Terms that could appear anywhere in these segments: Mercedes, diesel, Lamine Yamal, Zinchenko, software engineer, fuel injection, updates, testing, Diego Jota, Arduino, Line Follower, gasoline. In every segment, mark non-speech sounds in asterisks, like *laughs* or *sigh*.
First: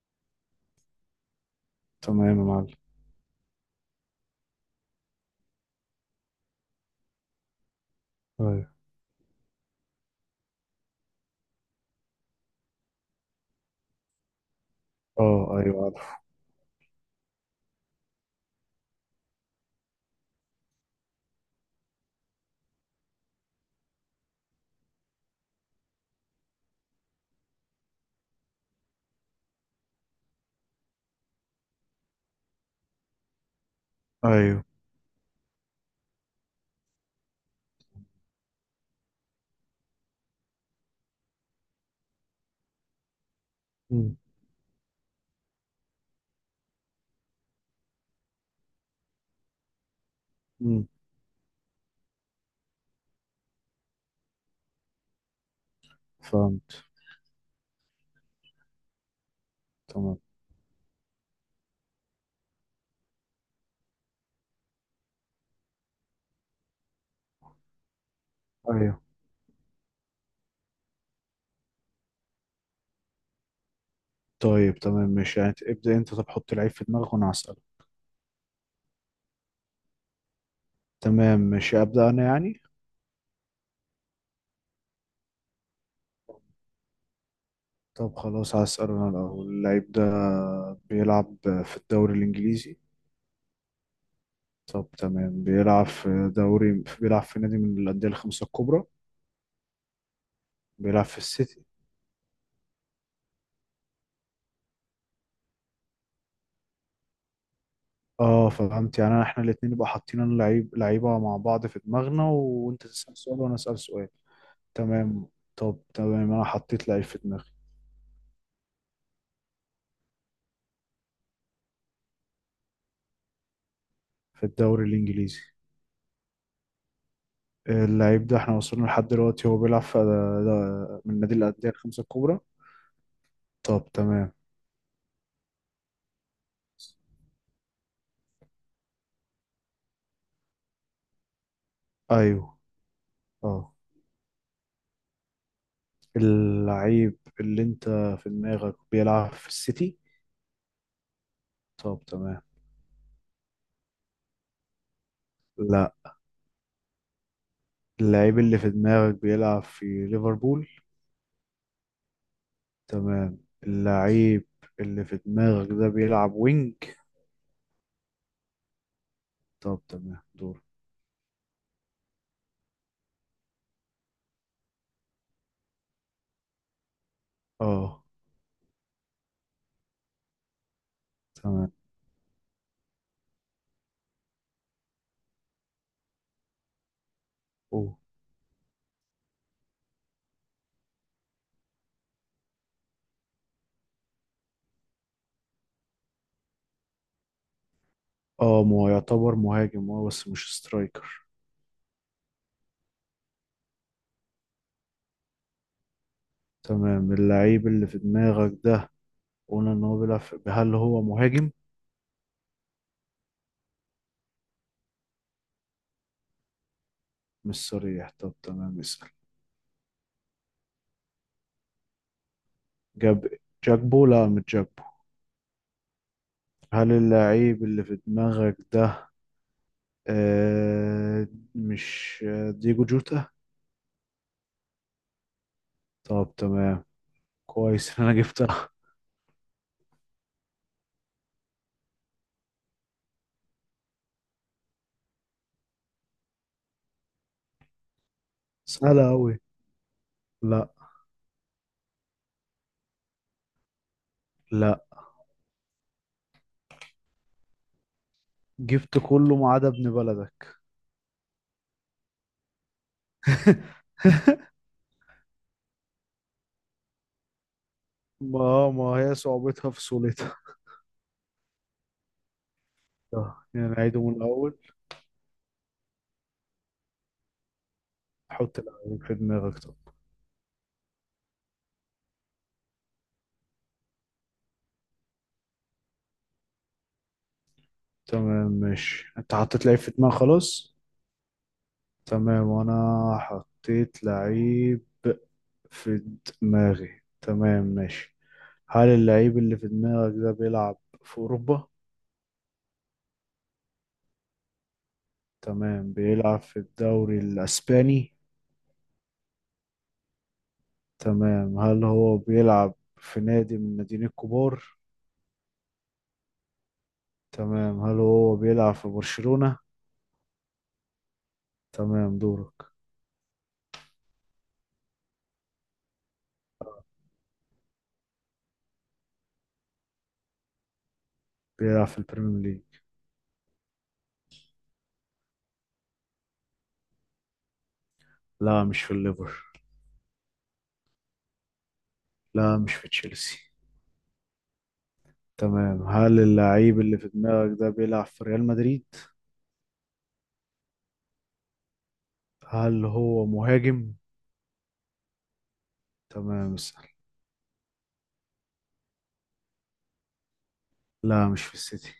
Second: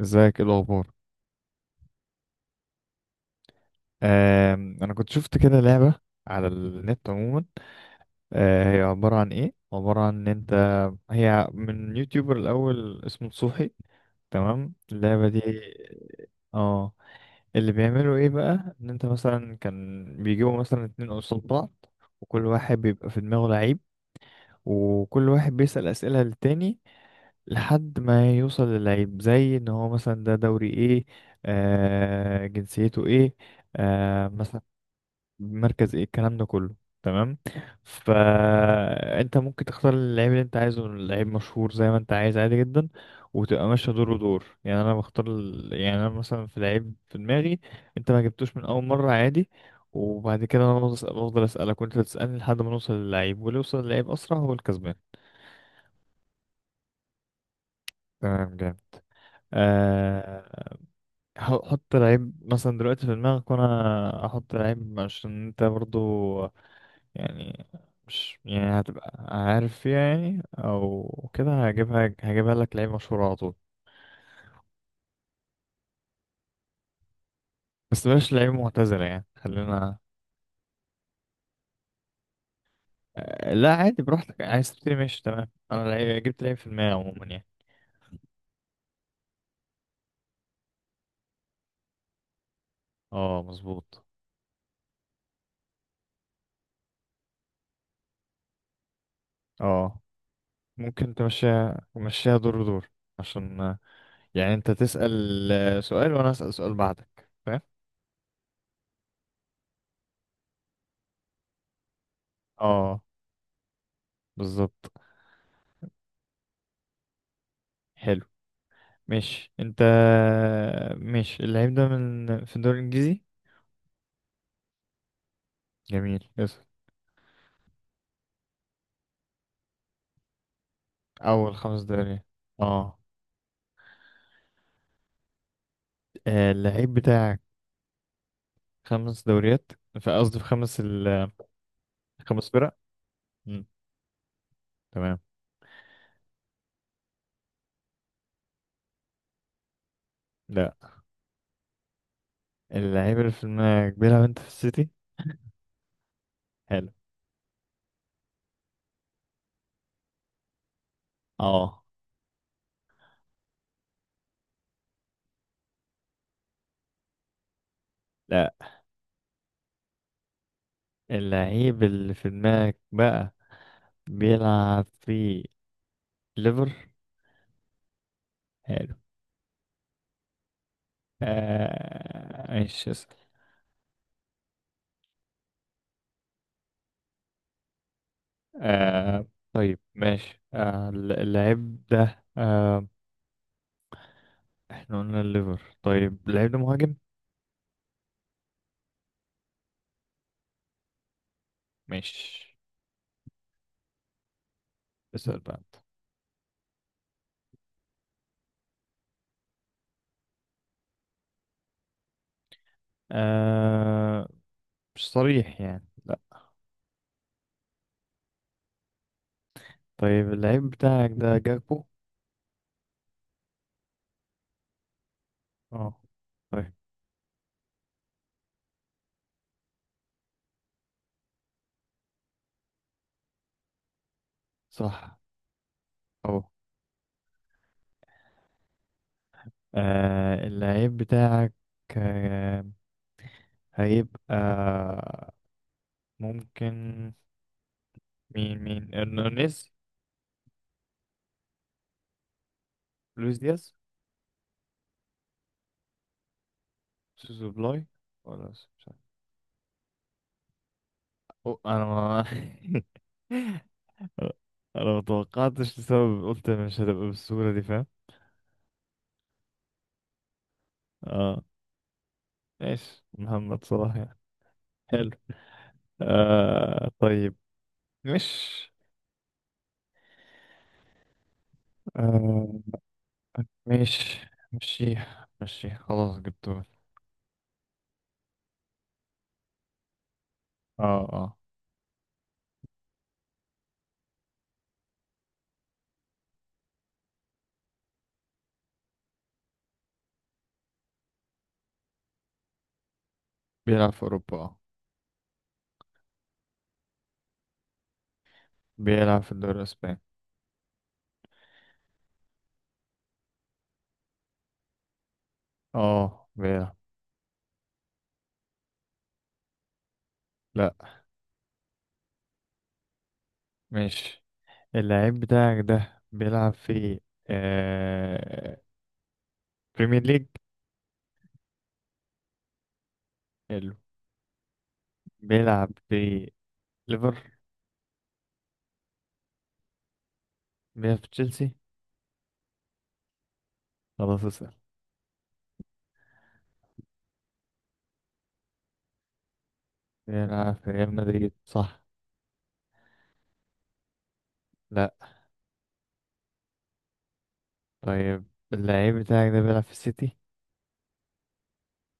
ازيك؟ ايه الاخبار؟ تمام يا معلم. انا كنت شفت كده لعبه على النت عموما. ايوه. هي عباره عن ان انت هي من يوتيوبر. الاول اسمه صوحي، تمام؟ اللعبه دي اه، ايوه، عارف. اه اللي بيعملوا ايه بقى؟ ان انت مثلا كان بيجيبوا مثلا اتنين قصاد بعض، وكل واحد بيبقى في دماغه لعيب، وكل واحد بيسأل أسئلة للتاني لحد ما يوصل للعيب، زي ان هو مثلا ده دوري ايه، جنسيته ايه، مثلا ايوه. مركز ايه، الكلام ده كله. تمام، فانت ممكن تختار اللعيب اللي انت عايزه، لعيب مشهور زي ما انت عايز عادي جدا، وتبقى ماشيه دور امم. ودور. يعني انا بختار يعني انا مثلا في لعيب في دماغي، انت ما جبتوش من اول مره عادي، وبعد كده انا امم. بفضل بفضل اسالك وانت تسالني لحد ما نوصل للعيب، واللي يوصل للعيب اسرع هو الكسبان. فهمت. تمام، جامد. تمام. أه، حط لعيب مثلا دلوقتي في دماغك وانا احط لعيب، عشان انت برضو يعني مش يعني ايوه. هتبقى عارف فيها يعني، او كده هجيبها لك لعيب مشهور على طول. طيب، تمام ماشي، يعني ابدأ انت، طب حط العيب في دماغك وانا هسأله. بس بلاش لعيب معتزل يعني، خلينا. تمام ماشي، أبدأ انا يعني. لا عادي، براحتك، عايز تبتدي ماشي. تمام، انا لعيب، جبت لعيب في المية عموما يعني. طب خلاص هسأل انا الاول، اللعيب ده بيلعب في الدوري الانجليزي. اه مظبوط. طب تمام، بيلعب في دوري، بيلعب في نادي من الأندية الخمسة الكبرى. اه، بيلعب ممكن في السيتي. تمشيها تمشيها دور دور، عشان يعني انت تسأل سؤال وانا اسأل سؤال بعدك، فاهم؟ اه فهمت، يعني احنا الاتنين نبقى حاطين اللعيب لعيبة مع بعض في دماغنا، وانت اه تسأل سؤال وانا أسأل سؤال. بالظبط. تمام. طب تمام، انا حطيت لعيب في دماغي. حلو، ماشي انت. ماشي، اللعيب ده في الدوري الانجليزي؟ في الدوري الانجليزي. جميل، اسأل. اللعيب ده احنا وصلنا لحد دلوقتي هو بيلعب في، ده من نادي أول الانديه خمس الخمسه دوريات؟ الكبرى. اه. طب تمام. اللعيب بتاعك خمس دوريات، في قصدي في خمس ايوه. فرق. مم. اه. تمام. اللعيب اللي انت في دماغك بيلعب في السيتي؟ لا. طب تمام. اللعيب اللي في دماغك بيلعب انت في السيتي؟ لا، حلو. اللعيب اللي في دماغك بيلعب في ليفربول. اه. تمام، اللعيب اللي في دماغك ده بيلعب وينج؟ لا. طب تمام دور. اللعيب اللي في دماغك بقى بيلعب في ليفر؟ اه. حلو. تمام. ماشي، اسأل. آه طيب، ماشي، اللعيب ده احنا قلنا الليفر، طيب اللعيب ده مهاجم؟ اه ما هو يعتبر مهاجم، اه بس مش سترايكر. ماشي، اسأل بقى. تمام، اللعيب اللي في دماغك ده قلنا ان هو هل هو مهاجم؟ آه مش صريح يعني، لا. مش صريح، طب تمام اسأل. طيب، اللعيب بتاعك ده جاكبو؟ جاب جاكبو، لا مش جاكبو. اه طيب. هل اللعيب اللي في دماغك ده آه مش ديجو جوتا؟ صح. طب اهو. تمام، كويس إن انا جبتها. اللعيب بتاعك آه هيبقى ممكن مين *laughs* مين سهلة اوي. ارنانيز؟ لا، لويس دياز؟ لا، سوسو بلاي، ولا مش جبت عارف. كله ما عدا ابن بلدك. أو انا ما *laughs* *laughs* انا ما توقعتش لسبب، قلت مش هتبقى بالسهولة دي، فاهم؟ ما هي صعوبتها في سهولتها. اه، ايش محمد يعني صلاح نعيده من يعني. الاول. حلو. طيب، مش حط لعيب في دماغك طب. آه ماشي، مشيها مشيها، خلاص جبته. تمام ماشي، انت حطيت لعيب في دماغك خلاص. اه اه. تمام، وانا حطيت لعيب في دماغي، تمام ماشي. هل اللعيب اللي في دماغك ده بيلعب في اوروبا؟ بيلعب في أوروبا اه. تمام، بيلعب في الدوري الاسباني. بيلعب في الدوري الأسباني. تمام، هل هو بيلعب في نادي من الناديين الكبار؟ اه بيلعب. تمام، هل هو بيلعب في برشلونة؟ لا. تمام دورك. ماشي، اللعيب بتاعك ده بيلعب في آه بريمير ليج. بيلعب في البريمير ليج. حلو. بيلعب في ليفر؟ لا مش في الليفر. بيلعب في تشيلسي؟ لا مش في تشيلسي. خلاص، اسأل. تمام، هل اللعيب اللي في دماغك ده بيلعب في ريال مدريد؟ بيلعب في ريال مدريد، صح. هل هو مهاجم؟ لا. تمام اسأل. طيب، اللعيب بتاعك ده بيلعب في السيتي؟ لا مش في السيتي.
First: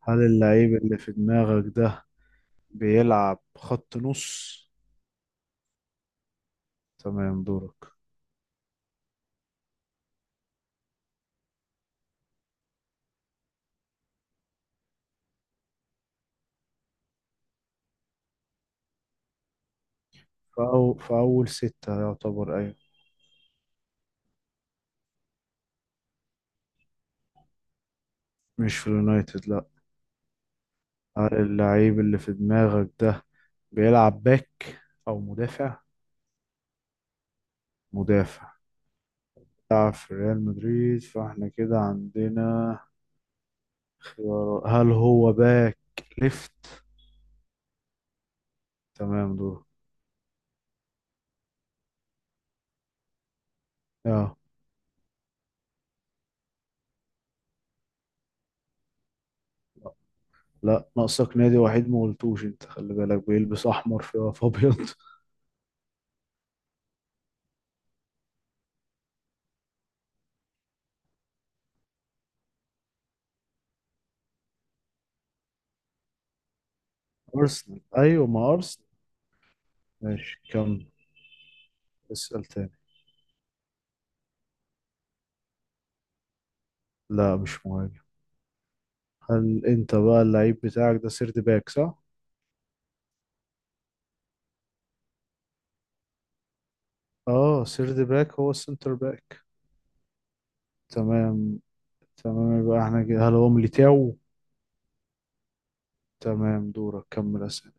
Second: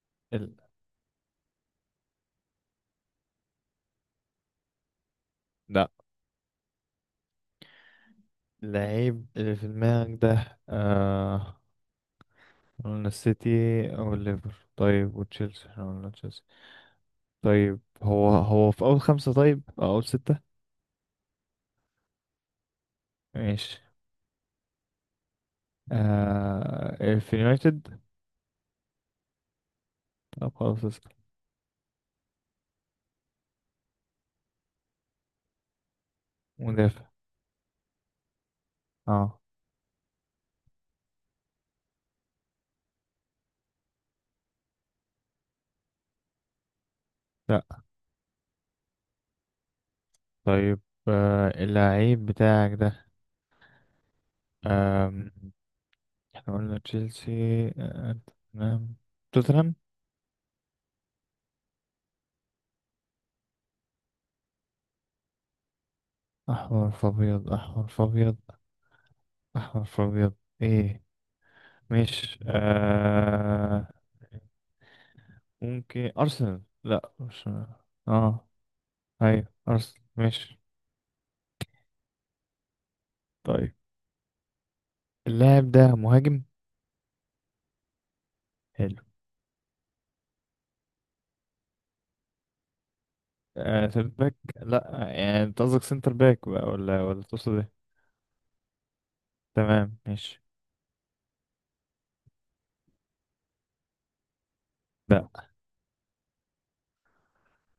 هل ال- اللعيب اللي في دماغك ده بيلعب خط نص؟ لا. تمام دورك. اللعيب اللي في دماغك ده قلنا السيتي او الليفر، طيب وتشيلسي، احنا قلنا تشيلسي، طيب هو في اول خمسة؟ طيب او اول ستة؟ في أول ستة يعتبر، أيوة. ماشي. في يونايتد؟ مش في اليونايتد، لا. طب خلاص، اسكت. هل اللعيب اللي في دماغك ده بيلعب باك أو مدافع؟ مدافع. مدافع. اه. بيلعب في ريال مدريد، فاحنا كده عندنا خيارات، هل هو باك ليفت؟ لا. تمام دورك. طيب، اللعيب بتاعك ده، اه. آم، احنا قلنا تشيلسي، آه، تمام، توتنهام؟ لا ناقصك نادي وحيد ما قلتوش، انت خلي بالك بيلبس احمر في ابيض. احمر في ابيض، احمر في ابيض، احمر في ابيض. ايه، مش ممكن ارسنال، لا *laughs* مش. ارسنال، ايوه اه ما ارسنال. ايوه ارسنال، ماشي ماشي. كمل، اسال تاني. طيب اللاعب ده مهاجم؟ لا مش مهاجم. حلو. هل انت بقى اللعيب بتاعك ده سيرد باك، صح؟ سيرت باك، لا يعني انت قصدك سنتر باك بقى، ولا تقصد اه، ايه؟ سيرد باك هو السنتر باك. تمام، ماشي. تمام. تمام، يبقى احنا كده هل هو ميليتاو؟ لا. تمام دورك، كمل اسئله.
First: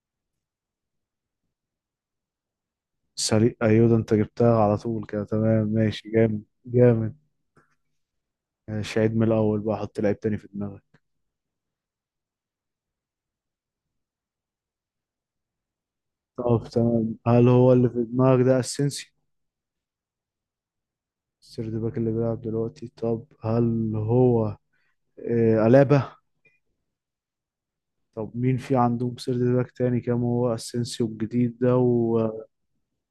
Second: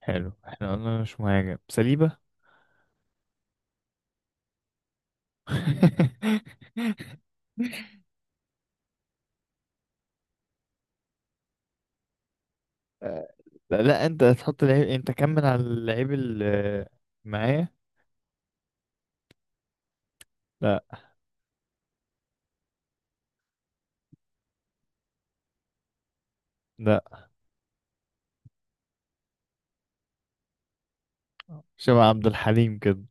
حلو، احنا قلنا مش مهاجم، سليبة. سريع، ايوه ده انت جبتها على طول كده، تمام ماشي، جامد *laughs* جامد. ماشي عيد من الاول بقى، حط لعيب تاني في دماغك. آه، لا لا، انت هتحط لعيب، انت كمل على اللعيب طب اللي تمام، هل معايا. هو اللي في دماغك ده اسينسيو، لا. السيرد باك اللي بيلعب دلوقتي؟ طب هل هو ألابا؟ لا، طب مين في عندهم سيرد باك تاني؟ كام هو اسينسيو الجديد ده شبه عبد وشبه الحليم كده.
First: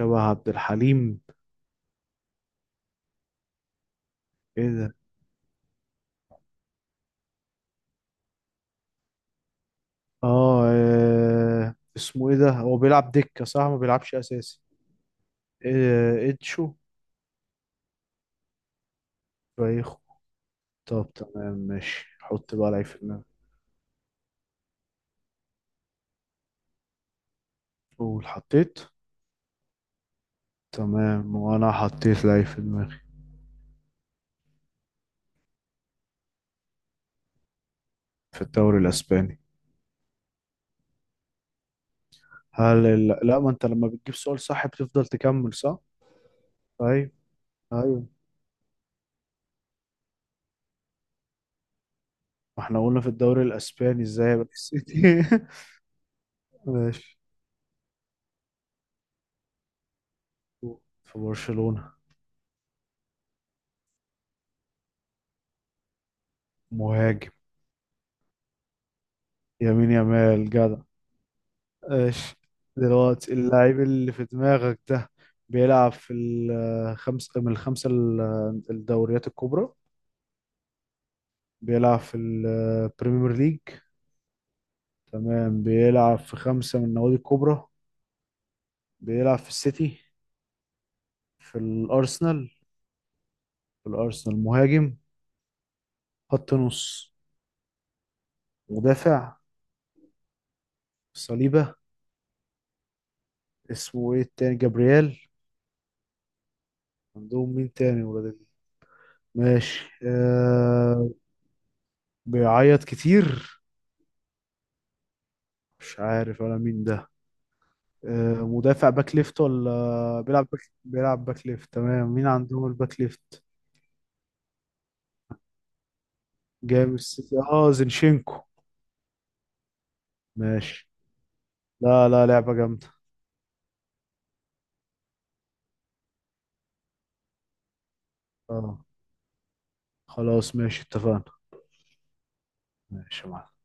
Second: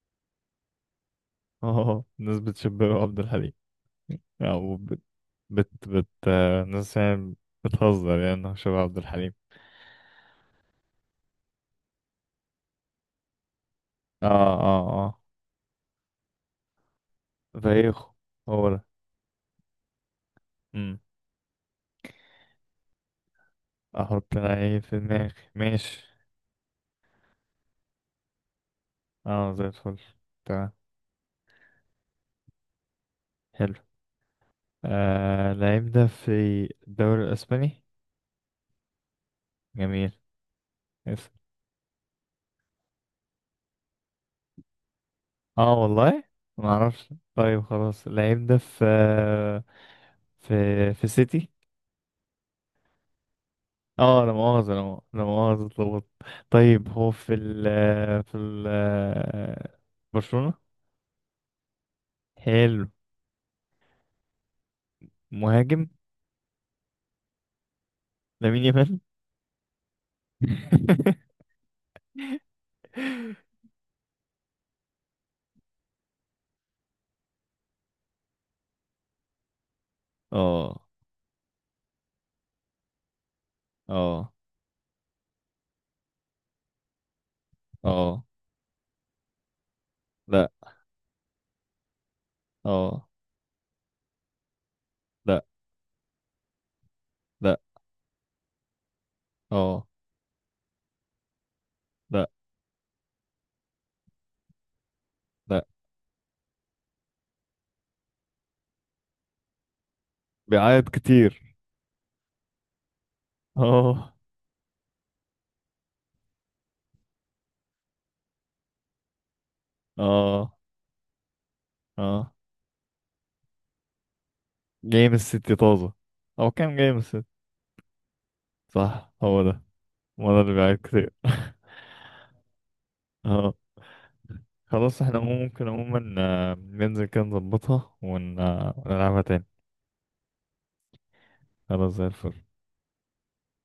عبد الحليم؟ اه، الناس بتشبهه عبد الحليم، ايه او ده؟ بت بت بت الناس يعني بتهزر يعني إنه شبه عبد الحليم. اسمه ايه ده، هو بيلعب دكة صح، ما بيلعبش اه اساسي؟ اه اه. اتشو؟ زيخو، هو ده. بايخو. امم. طب تمام ماشي، حط بقى لعيب في دماغي. احط لعيب في دماغي، ماشي. قول حطيت. اه زي الفل. تمام. تمام، وانا حطيت لعيب في دماغي. حلو. لعيب ده في الدوري الاسباني. في الدوري الاسباني. جميل، اسم. لا، ما انت لما بتجيب سؤال صح بتفضل تكمل، صح؟ اه والله ما طيب. اعرفش. طيب خلاص، ايوه. اللعيب ده في في في سيتي. واحنا قلنا في الدوري الاسباني اه ازاي لا هيبقى مؤاخذة، السيتي؟ لا مؤاخذة، اتلخبطت. *laughs* طيب هو ماشي. في ال برشلونة. في برشلونة. حلو. مهاجم. مهاجم. لامين يامال. يمين يامال، جدع. ماشي. دلوقتي *laughs* اللاعب اللي في دماغك ده بيلعب في الخمس من الخمسة الدوريات الكبرى. اه بيلعب في البريمير ليج. اه تمام، بيلعب في خمسة من النوادي الكبرى. اه. بيلعب في السيتي. لا. في الأرسنال. اه. في الأرسنال مهاجم. لا خط نص. لا. مدافع. اه. صليبة. لا اسمه ايه التاني، جابرييل؟ لا. عندهم مين تاني ماشي. بيعيط كتير. بيعيط *laughs* كتير. اه مش عارف انا مين ده. آه مدافع، باك ليفت ولا بيلعب اه باك، بيلعب باك ليفت، تمام مين اه. عندهم الباك ليفت؟ جاي من الست طازة، او كام، جاي جاي من من الست. السيتي، اه زينشينكو. صح هو ده. هو ده اللي بيعيط ماشي. كتير. *laughs* لا، لا، لعبة جامدة. اه، خلاص، احنا ممكن عموما ننزل كده نظبطها اه ونلعبها تاني. خلاص ماشي اتفقنا. خلاص زي الفل. ماشي يا معلم.